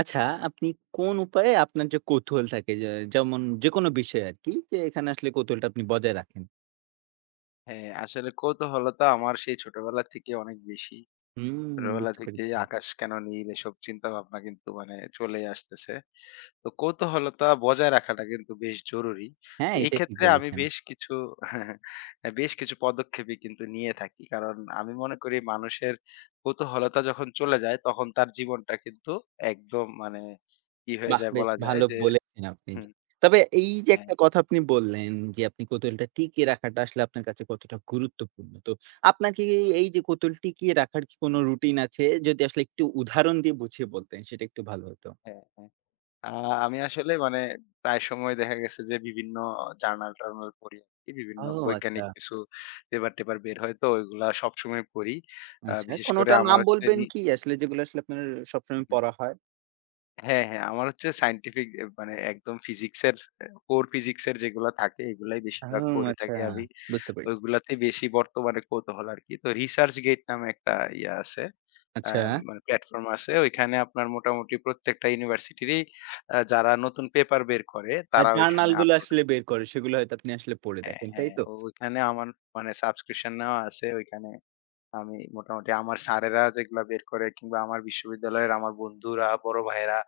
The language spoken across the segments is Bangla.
আচ্ছা, আপনি কোন উপায়ে আপনার যে কৌতূহল থাকে যে যেমন যেকোনো বিষয়ে আরকি যে এখানে আসলে কৌতূহলটা আপনি বজায় রাখেন। হ্যাঁ, আসলে কৌতূহলতা আমার সেই ছোটবেলা থেকে অনেক বেশি। হুম, ছোটবেলা বুঝতে থেকেই পেরেছি। আকাশ কেন নীল? এসব চিন্তাভাবনা কিন্তু মানে চলেই আসতেছে। তো কৌতূহলতা বজায় রাখাটা কিন্তু বেশ জরুরি। তো হ্যাঁ, এই এটা ঠিক ক্ষেত্রে আমি বলেছেন। বেশ কিছু বেশ কিছু পদক্ষেপই কিন্তু নিয়ে থাকি। কারণ আমি মনে করি মানুষের কৌতূহলতা যখন চলে যায় তখন তার জীবনটা কিন্তু একদম মানে কি হয়ে বাহ! যায় বেশ বলা যায় ভালো যে বলেছেন আপনি। হুম, তবে এই যে হ্যাঁ, একটা কথা আপনি বললেন যে আপনি কৌতূহলটা টিকিয়ে রাখাটা আসলে আপনার কাছে কতটা গুরুত্বপূর্ণ। তো আপনার কি এই যে কৌতূহল টিকিয়ে রাখার কি কোনো রুটিন আছে? যদি আসলে একটু উদাহরণ দিয়ে বুঝিয়ে বলতেন সেটা একটু ভালো হতো। হ্যাঁ, হ্যাঁ। আ আমি আসলে মানে প্রায় সময় দেখা গেছে যে বিভিন্ন জার্নাল-টার্নাল পড়ি আরকি। ও বিভিন্ন বৈজ্ঞানিক আচ্ছা। কিছু পেপার-টেপার বের হয় তো ওইগুলা সবসময় পড়ি। আচ্ছা, বিশেষ করে কোনোটার আমার নাম হচ্ছে বলবেন কি আসলে যেগুলো আসলে আপনার সবসময় হ্যাঁ, পড়া হয়? হ্যাঁ। হ্যাঁ, আমার হচ্ছে সায়েন্টিফিক এ মানে একদম ফিজিক্সের, কোর ফিজিক্সের যেগুলা থাকে এগুলাই বেশিরভাগ হুম, পড়ে আচ্ছা। থাকি আমি। বুঝতে পেরেছি। ওইগুলাতে বেশি বর্তমানে কৌতূহল আরকি। তো ResearchGate নামে একটা ইয়া আছে। আ আচ্ছা, মানে প্ল্যাটফর্ম আছে। ওইখানে আপনার মোটামুটি প্রত্যেকটা ইউনিভার্সিটিরই যারা নতুন পেপার বের করে বা তারা ওইখানে জার্নালগুলো আপলোড আসলে বের করে সেগুলো হয়তো আপনি আসলে পড়ে হ্যাঁ, দেখেন, তাই হ্যাঁ। তো? ওইখানে আমার মানে সাবস্ক্রিপশন নেওয়া আছে ওইখানে আমি মোটামুটি আমার স্যারেরা যেগুলা বের করে কিংবা আমার বিশ্ববিদ্যালয়ের আমার বন্ধুরা, বড় ভাইয়েরা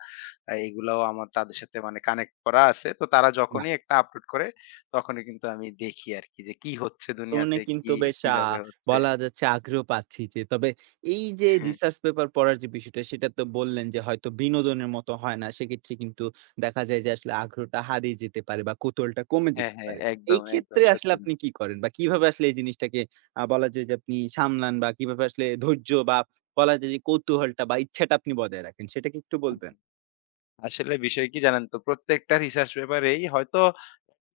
এগুলাও আমার তাদের সাথে মানে কানেক্ট করা আছে। তো তারা বাহ! যখনই একটা আপলোড করে তখনই কিন্তু আমি দেখি আরকি যে কি হচ্ছে শুনে দুনিয়াতে, কিন্তু বেশ কিভাবে হচ্ছে। বলা যাচ্ছে আগ্রহ পাচ্ছি যে তবে এই যে হ্যাঁ, রিসার্চ পেপার পড়ার যে বিষয়টা সেটা তো বললেন যে হয়তো বিনোদনের মতো হয় না। সেক্ষেত্রে কিন্তু দেখা যায় যে আসলে আগ্রহটা হারিয়ে যেতে পারে বা কৌতূহলটা কমে হ্যাঁ, যেতে হ্যাঁ, পারে। তো একদম, এই একদম ক্ষেত্রে আসলে সত্যি আপনি কথা। কি করেন? বা কিভাবে আসলে এই জিনিসটাকে বলা যায় যে আপনি সামলান বা কিভাবে আসলে ধৈর্য বা বলা যায় যে কৌতূহলটা বা ইচ্ছাটা আপনি বজায় রাখেন সেটা কি একটু বলবেন? আসলে বিষয় কি জানেন তো? প্রত্যেকটা রিসার্চ পেপারেই হয়তো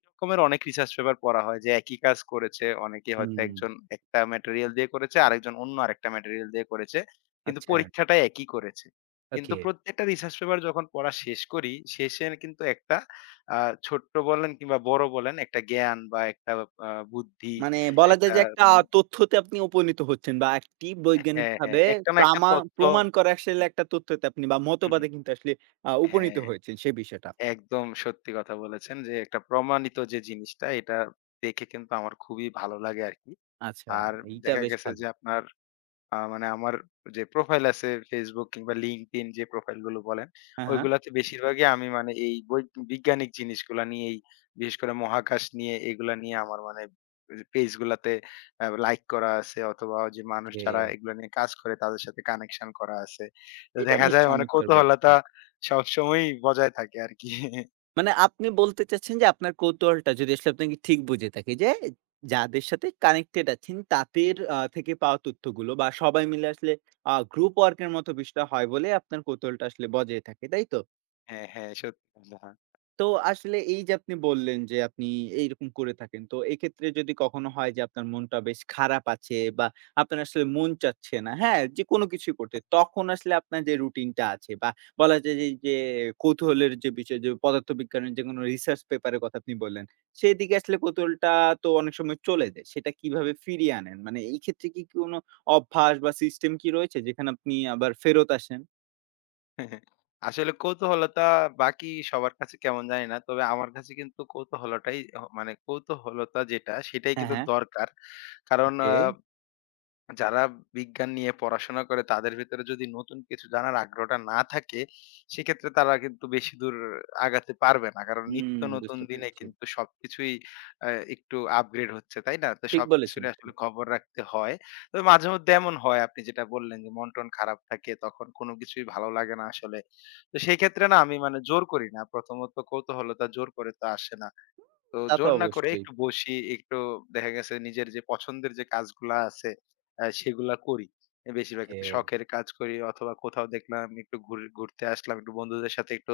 রকমের অনেক রিসার্চ পেপার পড়া হয় যে একই কাজ করেছে। অনেকে হয়তো হুম, একজন একটা ম্যাটেরিয়াল দিয়ে করেছে, আরেকজন অন্য আরেকটা ম্যাটেরিয়াল দিয়ে করেছে। কিন্তু আচ্ছা, পরীক্ষাটা একই করেছে। কিন্তু ওকে। প্রত্যেকটা রিসার্চ পেপার যখন পড়া শেষ করি, শেষে কিন্তু একটা আ ছোট্ট বলেন কিংবা বড় বলেন একটা জ্ঞান বা একটা বুদ্ধি মানে বলা যায় একটা যে একটা মানে তথ্যতে আপনি উপনীত হচ্ছেন বা একটি হ্যাঁ, হ্যাঁ, বৈজ্ঞানিকভাবে একটা না একটা প্রামা তথ্য প্রমাণ করা আসলে একটা তথ্যতে আপনি বা হু, হু। মতবাদে কিন্তু আসলে উপনীত হ্যাঁ, হয়েছেন সেই বিষয়টা। একদম সত্যি কথা বলেছেন যে একটা প্রমাণিত যে জিনিসটা এটা দেখে কিন্তু আমার খুবই ভালো লাগে আরকি। আচ্ছা, আর এইটা দেখা বেশ গেছে ভালো। যে আপনার মানে আমার যে প্রোফাইল আছে Facebook কিংবা LinkedIn যে প্রোফাইল গুলো বলেন, হ্যাঁ, হ্যাঁ। ওইগুলাতে বেশিরভাগই আমি মানে এই বিজ্ঞানিক জিনিসগুলা নিয়েই বিশেষ করে মহাকাশ নিয়ে এগুলা নিয়ে আমার মানে যে পেজ গুলাতে লাইক করা আছে অথবা যে মানুষ ওকে। যারা এগুলা নিয়ে কাজ করে তাদের সাথে কানেকশন করা আছে। তো এটা দেখা বেশ যায় মানে চমৎকার কৌতূহলতা বলেছেন। সবসময়ই বজায় থাকে আরকি। মানে আপনি বলতে চাচ্ছেন যে আপনার কৌতূহলটা যদি আসলে আপনাকে ঠিক বুঝে থাকি যে যাদের সাথে কানেক্টেড আছেন তাদের থেকে পাওয়া তথ্যগুলো বা সবাই মিলে আসলে গ্রুপ ওয়ার্ক এর মতো বিষয়টা হয় বলে আপনার কৌতূহলটা আসলে বজায় থাকে, তাই তো? হ্যাঁ, হ্যাঁ সত্যি কথা। তো আসলে এই যে আপনি বললেন যে আপনি এইরকম করে থাকেন। তো এক্ষেত্রে যদি কখনো হয় যে আপনার মনটা বেশ খারাপ আছে বা আপনার আসলে মন চাচ্ছে না, হ্যাঁ? যে কোনো কিছুই করতে। তখন আসলে আপনার যে রুটিনটা আছে বা বলা যায় যে কৌতূহলের যে বিষয় যে পদার্থবিজ্ঞানের যে কোনো রিসার্চ পেপারের কথা আপনি বললেন, সেদিকে আসলে কৌতূহলটা তো অনেক সময় চলে যায়। সেটা কিভাবে ফিরিয়ে আনেন? মানে এই ক্ষেত্রে কি কোনো অভ্যাস বা সিস্টেম কি রয়েছে যেখানে আপনি আবার ফেরত আসেন? আসলে কৌতূহলতা বাকি সবার কাছে কেমন জানি না। তবে আমার কাছে কিন্তু কৌতূহলটাই, মানে কৌতূহলতা যেটা সেটাই হ্যাঁ, কিন্তু হ্যাঁ। দরকার। কারণ ওকে। যারা বিজ্ঞান নিয়ে পড়াশোনা করে তাদের ভেতরে যদি নতুন কিছু জানার আগ্রহটা না থাকে, সেক্ষেত্রে তারা কিন্তু বেশি দূর আগাতে পারবে না। কারণ হুম, নিত্য নতুন বুঝতে দিনে পেরেছি। কিন্তু সবকিছুই আ একটু আপগ্রেড হচ্ছে, তাই না? তো ঠিক বলেছেন সবকিছুরই আপনি। আসলে খবর রাখতে হয়। তবে মাঝে মধ্যে এমন হয় আপনি যেটা বললেন যে মন-টন খারাপ থাকে, তখন কোনো কিছুই ভালো লাগে না আসলে। তো সেই ক্ষেত্রে না আমি মানে জোর করি না। প্রথমত কৌতূহলতা জোর করে তো আসে না। তো তা তো জোর না করে অবশ্যই। একটু বসি, একটু দেখা গেছে নিজের যে পছন্দের যে কাজগুলা আছে সেগুলা করি। বেশিরভাগ ওকে, ক্ষেত্রে শখের কাজ করি অথবা কোথাও দেখলাম একটু ঘুর ঘুরতে আসলাম, একটু বন্ধুদের সাথে একটু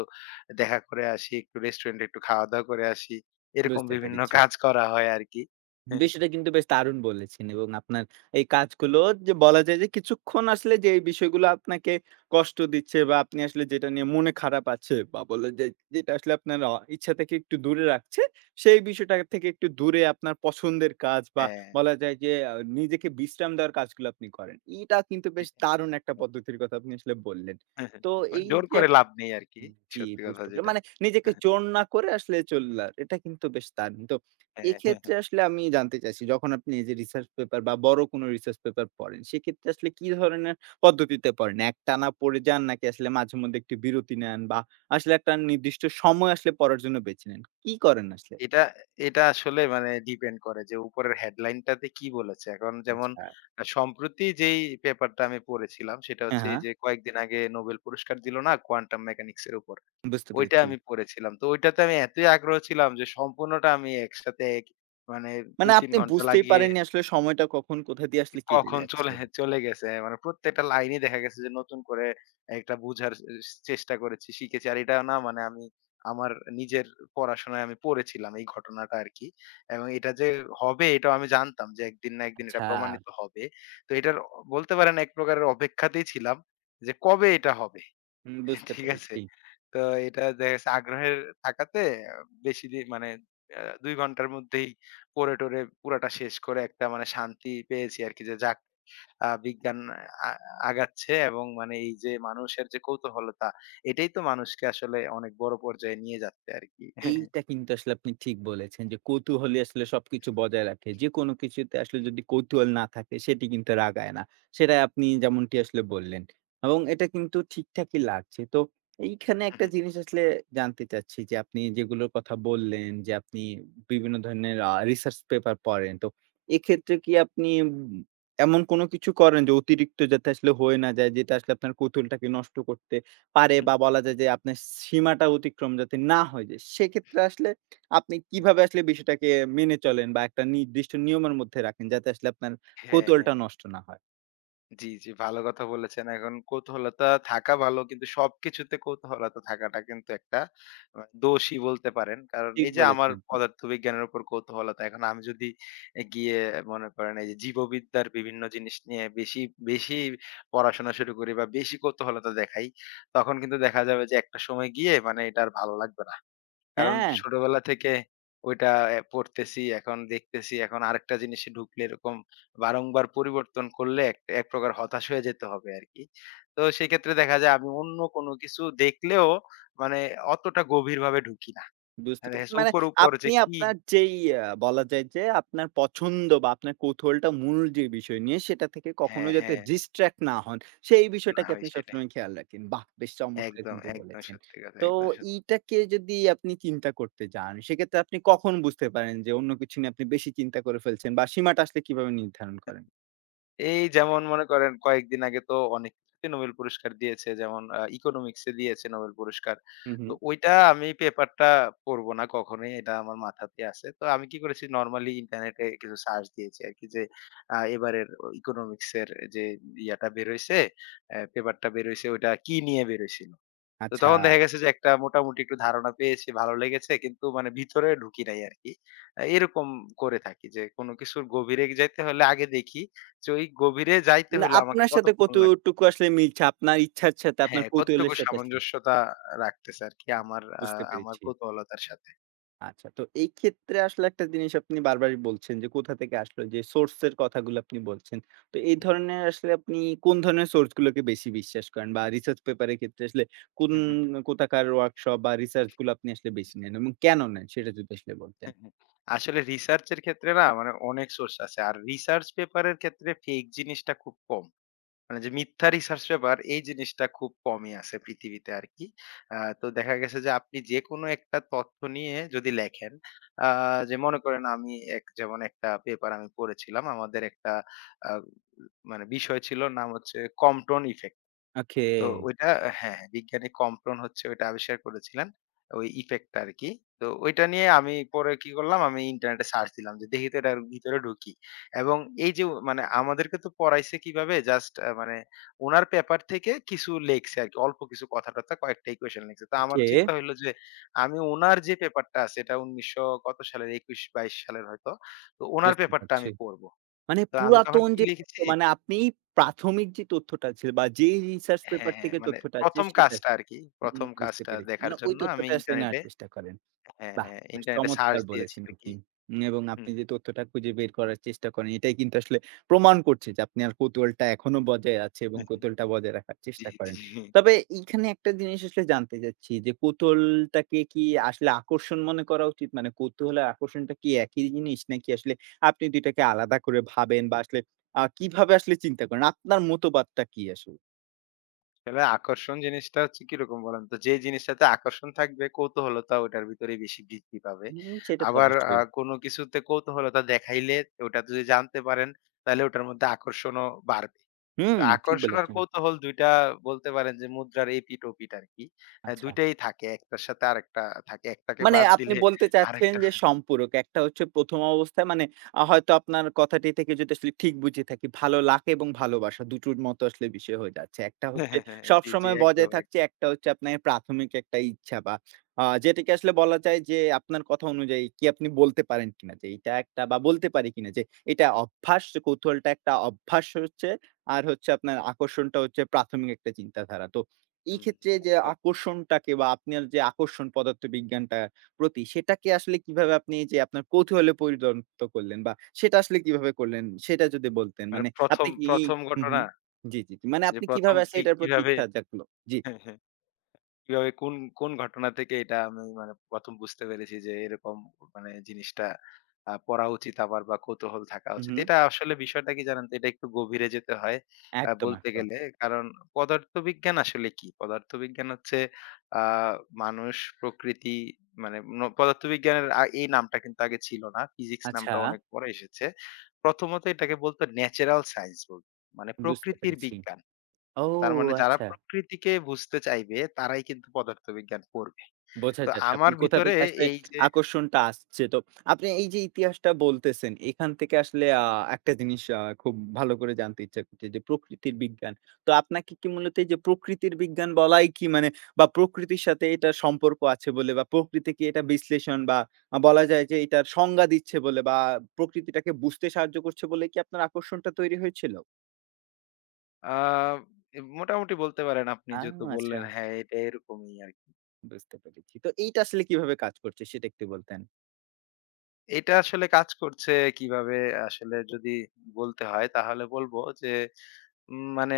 দেখা করে আসি, একটু রেস্টুরেন্টে একটু খাওয়া-দাওয়া করে আসি। এরকম বুঝতে বিভিন্ন পেরেছি। কাজ করা হয় আরকি। বিষয়টা কিন্তু বেশ দারুণ বলেছেন এবং আপনার এই কাজগুলো যে বলা যায় যে কিছুক্ষণ আসলে যে এই বিষয়গুলো আপনাকে কষ্ট দিচ্ছে বা আপনি আসলে যেটা নিয়ে মনে খারাপ আছে বা বলা যায় যেটা আসলে আপনার ইচ্ছা থেকে একটু দূরে রাখছে, সেই বিষয়টা থেকে একটু দূরে আপনার পছন্দের কাজ বা হ্যাঁ। বলা যায় যে নিজেকে বিশ্রাম দেওয়ার কাজগুলো আপনি করেন। এটা কিন্তু হ্যাঁ, বেশ দারুণ একটা হ্যাঁ, হ্যাঁ, পদ্ধতির কথা আপনি আসলে বললেন। হ্যাঁ, হ্যাঁ, হ্যাঁ, তো হ্যাঁ, মানে এই জোর যে করে লাভ নেই আরকি। জি, সত্যি কথা বুঝতে পারলাম। যেটা। মানে নিজেকে জোর না করে আসলে চললা। এটা কিন্তু বেশ দারুণ। তো হ্যাঁ, হ্যাঁ। এক্ষেত্রে আসলে আমি জানতে চাইছি যখন আপনি এই যে রিসার্চ পেপার বা বড় কোনো রিসার্চ পেপার পড়েন, সেক্ষেত্রে আসলে কি ধরনের পদ্ধতিতে পড়েন? একটানা পড়ে যান নাকি আসলে মাঝেমধ্যে একটু বিরতি নেন বা আসলে একটা নির্দিষ্ট সময় আসলে পড়ার জন্য বেছে নেন? কি করেন আসলে? এটা এটা আসলে মানে ডিপেন্ড করে যে উপরের হেডলাইনটাতে কি বলেছে। এখন যেমন আচ্ছা। সম্প্রতি যেই পেপারটা আমি পড়েছিলাম সেটা হ্যাঁ, হচ্ছে এই হ্যাঁ। যে কয়েকদিন আগে নোবেল পুরস্কার দিল না কোয়ান্টাম মেকানিক্স এর উপর। বুঝতে ওইটা পেরেছি। আমি পড়েছিলাম। তো ওইটাতে আমি এতই আগ্রহ ছিলাম যে সম্পূর্ণটা আমি একসাথে এক মানে মানে ২-৩ আপনি ঘন্টা বুঝতেই লাগিয়ে পারেননি আসলে সময়টা কখন কোথা দিয়ে আসলে কেটে কখন যাচ্ছে। চলে চলে গেছে। মানে প্রত্যেকটা লাইনই দেখা গেছে যে নতুন করে একটা বুঝার চেষ্টা করেছি, শিখেছি। আর এটা না মানে আমি আমার নিজের পড়াশোনায় আমি পড়েছিলাম এই ঘটনাটা আরকি। এবং এটা যে হবে এটাও আমি জানতাম যে একদিন না একদিন এটা আচ্ছা, প্রমাণিত হবে। তো এটার বলতে পারেন এক প্রকারের অপেক্ষাতেই ছিলাম যে কবে এটা হবে। হুম, বুঝতে ঠিক আছে? পেরেছি। তো এটা দেখা গেছে আগ্রহের থাকাতে বেশি মানে আ ২ ঘন্টার মধ্যেই পড়ে-টরে পুরাটা শেষ করে একটা মানে শান্তি পেয়েছি আরকি যে যাক বিজ্ঞান আ আগাচ্ছে এবং মানে এই যে মানুষের যে কৌতূহলতা, এটাই তো মানুষকে আসলে অনেক বড় পর্যায়ে নিয়ে যাচ্ছে আরকি। এইটা কিন্তু আসলে আপনি ঠিক বলেছেন যে, কৌতূহলই আসলে সবকিছু বজায় রাখে। যেকোনো কিছুতে আসলে যদি কৌতূহল না থাকে সেটি কিন্তু রাগায় না। সেটাই আপনি যেমনটি আসলে বললেন। এবং এটা কিন্তু ঠিকঠাকই লাগছে। তো এইখানে একটা জিনিস আসলে জানতে চাচ্ছি যে, আপনি যেগুলোর কথা বললেন যে, আপনি বিভিন্ন ধরনের রিসার্চ পেপার পড়েন। তো এক্ষেত্রে কি আপনি এমন কোনো কিছু করেন যে, অতিরিক্ত যাতে আসলে হয়ে না যায় যেটা আসলে আপনার কৌতূহলটাকে নষ্ট করতে পারে বা বলা যায় যে আপনার সীমাটা অতিক্রম যাতে না হয় যে, সেক্ষেত্রে আসলে আপনি কিভাবে আসলে বিষয়টাকে মেনে চলেন বা একটা নির্দিষ্ট নিয়মের মধ্যে রাখেন যাতে আসলে আপনার হ্যাঁ, কৌতূহলটা হ্যাঁ। নষ্ট না হয়? জি, জি, ভালো কথা বলেছেন। এখন কৌতূহলতা থাকা ভালো। কিন্তু সবকিছুতে কৌতূহলতা থাকাটা কিন্তু একটা দোষই বলতে পারেন। কারণ ঠিক এই যে আমার বলেছেন আপনি। পদার্থবিজ্ঞানের উপর কৌতূহলতা। এখন আমি যদি গিয়ে মনে করেন এই যে জীববিদ্যার বিভিন্ন জিনিস নিয়ে বেশি, বেশি পড়াশোনা শুরু করি বা বেশি কৌতূহলতা দেখাই, তখন কিন্তু দেখা যাবে যে একটা সময় গিয়ে মানে এটা আর ভালো লাগবে না। কারণ হ্যাঁ। ছোটবেলা থেকে ওইটা পড়তেছি, এখন দেখতেছি, এখন আরেকটা জিনিসে ঢুকলে এরকম বারংবার পরিবর্তন করলে এক এক প্রকার হতাশ হয়ে যেতে হবে আরকি। তো সেক্ষেত্রে দেখা যায় আমি অন্য কোনো কিছু দেখলেও মানে অতটা গভীরভাবে ঢুকি না। বুঝতে হ্যাঁ, দেখা পেরেছি। যাচ্ছে মানে উপর, উপর যে আপনি কি আপনার যেই বলা যায় যে আপনার পছন্দ বা আপনার কৌতূহলটা মূল যে বিষয় নিয়ে সেটা থেকে কখনো হ্যাঁ, যাতে হ্যাঁ। ডিস্ট্রাক্ট না হন, সেই না বিষয়টাকে হয় আপনি সেটাই। সবসময় খেয়াল রাখেন। বাহ! বেশ চমৎকার একদম, কিন্তু একদম বলেছেন। সত্যি কথা, তো একদম সত্যি। এইটাকে যদি আপনি চিন্তা করতে যান, সেক্ষেত্রে আপনি কখন বুঝতে পারেন যে অন্য কিছু নিয়ে আপনি বেশি চিন্তা করে ফেলছেন বা সীমাটা আসলে কিভাবে নির্ধারণ করেন? এই যেমন মনে করেন কয়েকদিন আগে তো অনেক কিছুতে নোবেল পুরস্কার দিয়েছে। যেমন ইকোনমিক্স এ দিয়েছে নোবেল পুরস্কার। হু, হু। তো ওইটা আমি পেপারটা পড়ব না কখনোই। এটা আমার মাথাতে আছে। তো আমি কি করেছি নরমালি ইন্টারনেটে কিছু সার্চ দিয়েছি আরকি যে এবারের ইকোনমিক্স এর যে ইয়াটা বের হইছে, পেপারটা বের হইছে ওইটা কি নিয়ে বের হইছিল? তো আচ্ছা। তখন দেখা গেছে যে একটা মোটামুটি একটু ধারণা পেয়েছি, ভালো লেগেছে। কিন্তু মানে ভিতরে ঢুকি নাই আরকি। এরকম করে থাকি যে কোনো কিছুর গভীরে যাইতে হলে আগে দেখি যে ওই গভীরে যাইতে মানে হলে আমাকে আপনার সাথে কতক্ষণ লাগবে। কতটুকু আসলে মিলছে আপনার ইচ্ছার সাথে, আপনার হ্যাঁ, কতটুকু কৌতূহলের সাথে আসলে? সামঞ্জস্যতা রাখতেছে আরকি বুঝতে আমার পেরেছি। কৌতূহলতার সাথে। আচ্ছা। তো এই ক্ষেত্রে আসলে একটা জিনিস আপনি বারবারই বলছেন যে, কোথা থেকে আসলো যে সোর্স এর কথাগুলো আপনি বলছেন। তো এই ধরনের আসলে আপনি কোন ধরনের সোর্স গুলোকে বেশি বিশ্বাস করেন? বা রিসার্চ পেপার এর ক্ষেত্রে আসলে কোন হুম হুম। কোথাকার ওয়ার্কশপ বা রিসার্চ গুলো আপনি আসলে বেশি নেন এবং কেন নেন? সেটা যদি আসলে বলতেন। আসলে রিসার্চ এর ক্ষেত্রে না মানে অনেক সোর্স আছে। আর রিসার্চ পেপার এর ক্ষেত্রে ফেক জিনিসটা খুব কম। মানে যে মিথ্যা রিসার্চ পেপার এই জিনিসটা খুব কমই আছে পৃথিবীতে আরকি। তো দেখা গেছে যে আপনি যেকোনো একটা তথ্য নিয়ে যদি লেখেন, আ যে মনে করেন আমি এক যেমন একটা পেপার আমি পড়েছিলাম। আমাদের একটা আ মানে বিষয় ছিল নাম হচ্ছে কম্পটন ইফেক্ট। ওকে, তো ওইটা হ্যাঁ, হ্যাঁ, বিজ্ঞানী কম্পন হচ্ছে ওইটা আবিষ্কার করেছিলেন। ওই ইফেক্টটা আরকি। তো ওইটা নিয়ে আমি পরে কি করলাম, আমি ইন্টারনেটে সার্চ দিলাম যে দেখি তো এটার ভিতরে ঢুকি। এবং এই যে মানে আমাদেরকে তো পড়াইছে কিভাবে জাস্ট মানে উনার পেপার থেকে কিছু লেখছে আরকি। অল্প কিছু কথা-টথা কয়েকটা ইকুয়েশন লিখছে। তো আমার ওকে, চিন্তা হইলো যে আমি উনার যে পেপারটা আছে এটা ১৯০০ কত সালের ২১-২২ সালের হয়তো। তো উনার বুঝতে পেপারটা পারছি। আমি পড়ব। মানে তো আমি তখন পুরাতন কি যে তথ্য লিখেছি মানে আপনি প্রাথমিক যে তথ্যটা আছে বা যেই রিসার্চ হ্যাঁ, পেপার হ্যাঁ। থেকে মানে তথ্যটা আসছে ১ম সেটা কাজটা আরকি। হুম, ১ম বুঝতে কাজটা পেরেছি। দেখার মানে ওই জন্য আমি তথ্যটা আসলে নেওয়ার ইন্টারনেটে চেষ্টা করেন। হ্যাঁ, বাহ! হ্যাঁ, বেশ ইন্টারনেটে সার্চ চমৎকার দিয়েছি বলেছেন আরকি। আপনি। এবং হুম। আপনি যে তথ্যটা খুঁজে বের করার চেষ্টা করেন, এটাই কিন্তু আসলে প্রমাণ করছে যে আপনার কৌতূহলটা এখনো বজায় আছে এবং হুম, হুম। কৌতূহলটা বজায় রাখার জি, চেষ্টা করেন। জি। তবে এইখানে একটা জিনিস আসলে জানতে চাচ্ছি যে কৌতূহলটাকে কি আসলে আকর্ষণ মনে করা উচিত? মানে কৌতূহল আর আকর্ষণটা কি একই জিনিস? নাকি আসলে আপনি ২ টাকে আলাদা করে ভাবেন বা আসলে কিভাবে আসলে চিন্তা করেন? আপনার মতবাদটা কি আসলে? আসলে আকর্ষণ জিনিসটা হচ্ছে কিরকম বলেন তো? যে জিনিসটাতে আকর্ষণ থাকবে কৌতূহলতা ওটার ভিতরে বেশি বৃদ্ধি পাবে। হুম, সেটা তো আবার অবশ্যই। কোনো কিছুতে কৌতূহলতা দেখাইলে ওটা যদি জানতে পারেন তাহলে ওটার মধ্যে আকর্ষণও বাড়বে। হুম, তো ঠিক আকর্ষণ আর বলেছেন। কৌতূহল ২ টা বলতে পারেন যে মুদ্রার এপিঠ ওপিঠ আরকি। হ্যাঁ, আচ্ছা। ২ টাই থাকে। একটার সাথে আরেকটা থাকে। একটাকে মানে বাদ আপনি দিলে বলতে চাচ্ছেন আরেকটা যে সম্পূরক। একটা হচ্ছে ১ম অবস্থায় মানে হয়তো আপনার কথাটি থেকে যদি আসলে ঠিক বুঝে থাকি, ভালো লাগা এবং ভালোবাসা দুটোর মতো আসলে বিষয় হয়ে যাচ্ছে। একটা হ্যাঁ, হচ্ছে হ্যাঁ, হ্যাঁ। জি, জি। সবসময় একদম, বজায় থাকছে, একদম। একটা হচ্ছে আপনার প্রাথমিক একটা ইচ্ছা বা যেটাকে আসলে বলা যায় যে আপনার কথা অনুযায়ী কি আপনি বলতে পারেন কিনা যে এটা একটা বা বলতে পারি কিনা যে এটা অভ্যাস, যে কৌতূহলটা একটা অভ্যাস হচ্ছে। আর হচ্ছে আপনার আকর্ষণটা হচ্ছে প্রাথমিক একটা চিন্তাধারা। তো এই হুম, ক্ষেত্রে যে একদম। আকর্ষণটাকে বা আপনার যে আকর্ষণ পদার্থবিজ্ঞানটা প্রতি সেটাকে আসলে কিভাবে আপনি যে আপনার কৌতূহলে পরিণত করলেন বা সেটা আসলে কিভাবে করলেন সেটা যদি বলতেন? মানে মানে ১ম, আপনি কি ১ম হু, হু। ঘটনা জি, জি, জি। মানে যে আপনি ১ম কিভাবে আসলে কি এটার প্রতি কিভাবে ইচ্ছা জাগলো? জি। কিভাবে কোন ঘটনা থেকে এটা আমি মানে ১ম বুঝতে পেরেছি যে এরকম মানে জিনিসটা পড়া উচিত আবার বা কৌতূহল থাকা হু, উচিত। হু। এটা আসলে বিষয়টা কি জানেন তো? এটা একটু গভীরে যেতে হয় একদম, বলতে একদম। গেলে। কারণ পদার্থবিজ্ঞান আসলে কি? পদার্থবিজ্ঞান হচ্ছে আ মানুষ, প্রকৃতি মানে পদার্থবিজ্ঞানের এই নামটা কিন্তু আগে ছিল না। ফিজিক্স আচ্ছা, নামটা অনেক পরে এসেছে। প্রথমত এটাকে বলতো ন্যাচারাল সায়েন্স বলত। মানে বুঝতে প্রকৃতির পেরেছি। বিজ্ঞান। ও তার মানে যারা আচ্ছা। প্রকৃতিকে বুঝতে চাইবে তারাই কিন্তু পদার্থবিজ্ঞান পড়বে। বোঝা তো যাচ্ছে আমার আপনি কোথা ভিতরে থেকে আসলে এই যে আকর্ষণটা আসছে। তো আপনি এই যে ইতিহাসটা বলতেছেন, এখান থেকে আসলে একটা জিনিস খুব ভালো করে জানতে ইচ্ছা করছে যে প্রকৃতির বিজ্ঞান। তো আপনাকে কি মূলত এই যে প্রকৃতির বিজ্ঞান বলাই কি মানে বা প্রকৃতির সাথে এটার সম্পর্ক আছে বলে বা প্রকৃতিকে এটা বিশ্লেষণ বা বলা যায় যে এটার সংজ্ঞা দিচ্ছে বলে বা প্রকৃতিটাকে বুঝতে সাহায্য করছে বলে কি আপনার আকর্ষণটা তৈরি হয়েছিল? আ মোটামুটি বলতে পারেন আপনি আ যেহেতু আচ্ছা বললেন হ্যাঁ, এটা এরকমই আরকি। বুঝতে পেরেছি। তো এইটা আসলে কিভাবে কাজ করছে সেটা একটু বলতেন? এটা আসলে কাজ করছে কিভাবে আসলে যদি বলতে হয় তাহলে বলব যে মানে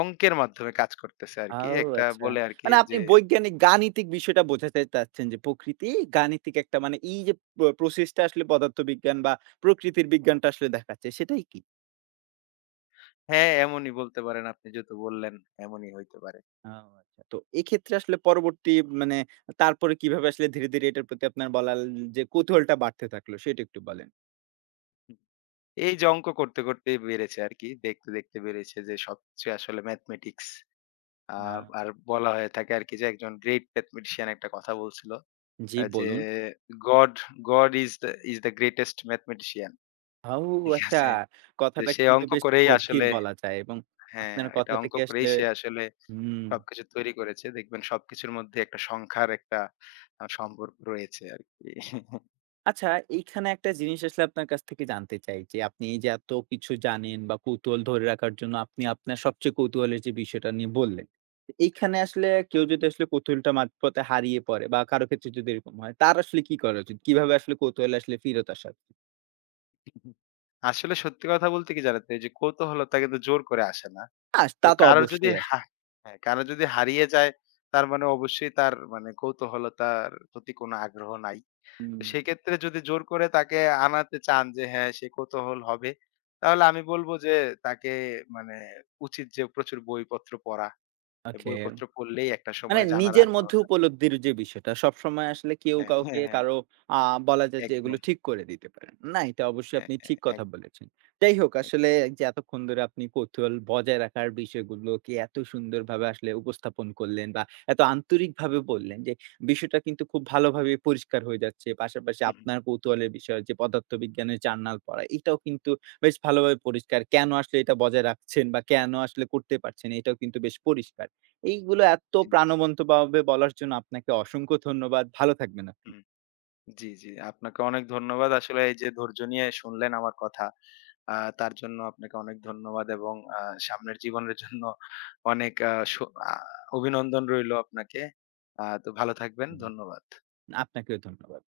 অঙ্কের মাধ্যমে কাজ করতেছে আরকি। আও একটা আচ্ছা। বলে আরকি মানে আপনি যে বৈজ্ঞানিক গাণিতিক বিষয়টা বোঝাতে চাচ্ছেন যে প্রকৃতি গাণিতিক একটা মানে এই যে প্রসেসটা আসলে পদার্থবিজ্ঞান বা প্রকৃতির বিজ্ঞানটা আসলে দেখাচ্ছে সেটাই কি? হ্যাঁ, এমনই বলতে পারেন আপনি যেহেতু বললেন এমনই হইতে পারে। ও আচ্ছা। তো এক্ষেত্রে আসলে পরবর্তী মানে তারপরে কিভাবে আসলে ধীরে, ধীরে এটার প্রতি আপনার বলার যে কৌতূহলটা বাড়তে থাকলো সেটা একটু বলেন। এই যে অঙ্ক করতে, করতেই বেড়েছে আরকি। দেখতে, দেখতে বেড়েছে যে সবচেয়ে আসলে ম্যাথমেটিক্স। আ না। আর বলা হয়ে থাকে আরকি যে একজন গ্রেট ম্যাথমেটিশিয়ান একটা কথা বলছিল। জি, যে বলুন। "God God is the greatest mathematician" ও ঠিক আচ্ছা। আছে? তো কথাটা সে কিন্তু অঙ্ক বেশ করেই গভীর আসলে বলা যায় এবং হ্যাঁ, আপনার এটা কথা অঙ্ক থেকে করেই আসলে সে আসলে হুম। সবকিছু তৈরি করেছে। দেখবেন সবকিছুর মধ্যে একটা সংখ্যার একটা সম্পর্ক রয়েছে আরকি। আচ্ছা, এইখানে একটা জিনিস আসলে আপনার কাছ থেকে জানতে চাই যে, আপনি এই যে এত কিছু জানেন বা কৌতূহল ধরে রাখার জন্য আপনি আপনার সবচেয়ে কৌতূহলের যে বিষয়টা নিয়ে বললেন। তো এইখানে আসলে কেউ যদি আসলে কৌতূহলটা মাঝপথে হারিয়ে পড়ে বা কারো ক্ষেত্রে যদি এরকম হয়, তার আসলে কি করা উচিত? কিভাবে আসলে কৌতূহলে আসলে ফিরত আসা? উচিত? আসলে সত্যি কথা বলতে কি জানেন তো? এই যে কৌতূহলতা কিন্তু জোর করে আসে না। তো তা তো কারোর যদি অবশ্যই আসে। হ্যাঁ, কারো যদি হারিয়ে যায় তার মানে অবশ্যই তার মানে কৌতূহলতার প্রতি কোনো আগ্রহ নাই। হুম, তো সেক্ষেত্রে যদি জোর করে তাকে আনাতে চান যে হ্যাঁ, সে কৌতূহল হবে, তাহলে আমি বলব যে তাকে মানে উচিত যে প্রচুর বইপত্র পড়া। ওকে। বইপত্র পড়লেই একটা মানে সময় জানার নিজের মধ্যে আগ্রহটা বেড়ে যায়। উপলব্ধির যে বিষয়টা সবসময় আসলে কেউ হ্যাঁ, কাউকে হ্যাঁ, হ্যাঁ, কারো আ বলা যায় যে এগুলো একদম। ঠিক করে দিতে পারে না। না এটা অবশ্যই হ্যাঁ, আপনি হ্যাঁ, ঠিক কথা একদম, বলেছেন। যাই হোক আসলে একদম। যে এতক্ষণ ধরে আপনি কৌতূহল বজায় রাখার বিষয়গুলোকে এত সুন্দরভাবে আসলে উপস্থাপন করলেন বা এত আন্তরিকভাবে বললেন যে বিষয়টা কিন্তু খুব ভালোভাবে পরিষ্কার হয়ে যাচ্ছে। পাশাপাশি হুম, হুম, আপনার কৌতূহলের বিষয় যে পদার্থবিজ্ঞানের জার্নাল পড়া এটাও কিন্তু বেশ ভালোভাবে পরিষ্কার। কেন আসলে এটা বজায় রাখছেন বা কেন আসলে করতে পারছেন এটাও কিন্তু বেশ পরিষ্কার। এইগুলো এত জি, জি। প্রাণবন্তভাবে বলার জন্য আপনাকে অসংখ্য ধন্যবাদ। ভালো থাকবেন আপনি। হুম। জি, জি। আপনাকে অনেক ধন্যবাদ। আসলে এই যে ধৈর্য নিয়ে শুনলেন আমার কথা, আ তার জন্য আপনাকে অনেক ধন্যবাদ এবং সামনের জীবনের জন্য অনেক আ সু আ অভিনন্দন রইলো আপনাকে। তো ভালো থাকবেন। হুম, ধন্যবাদ। আপনাকেও ধন্যবাদ।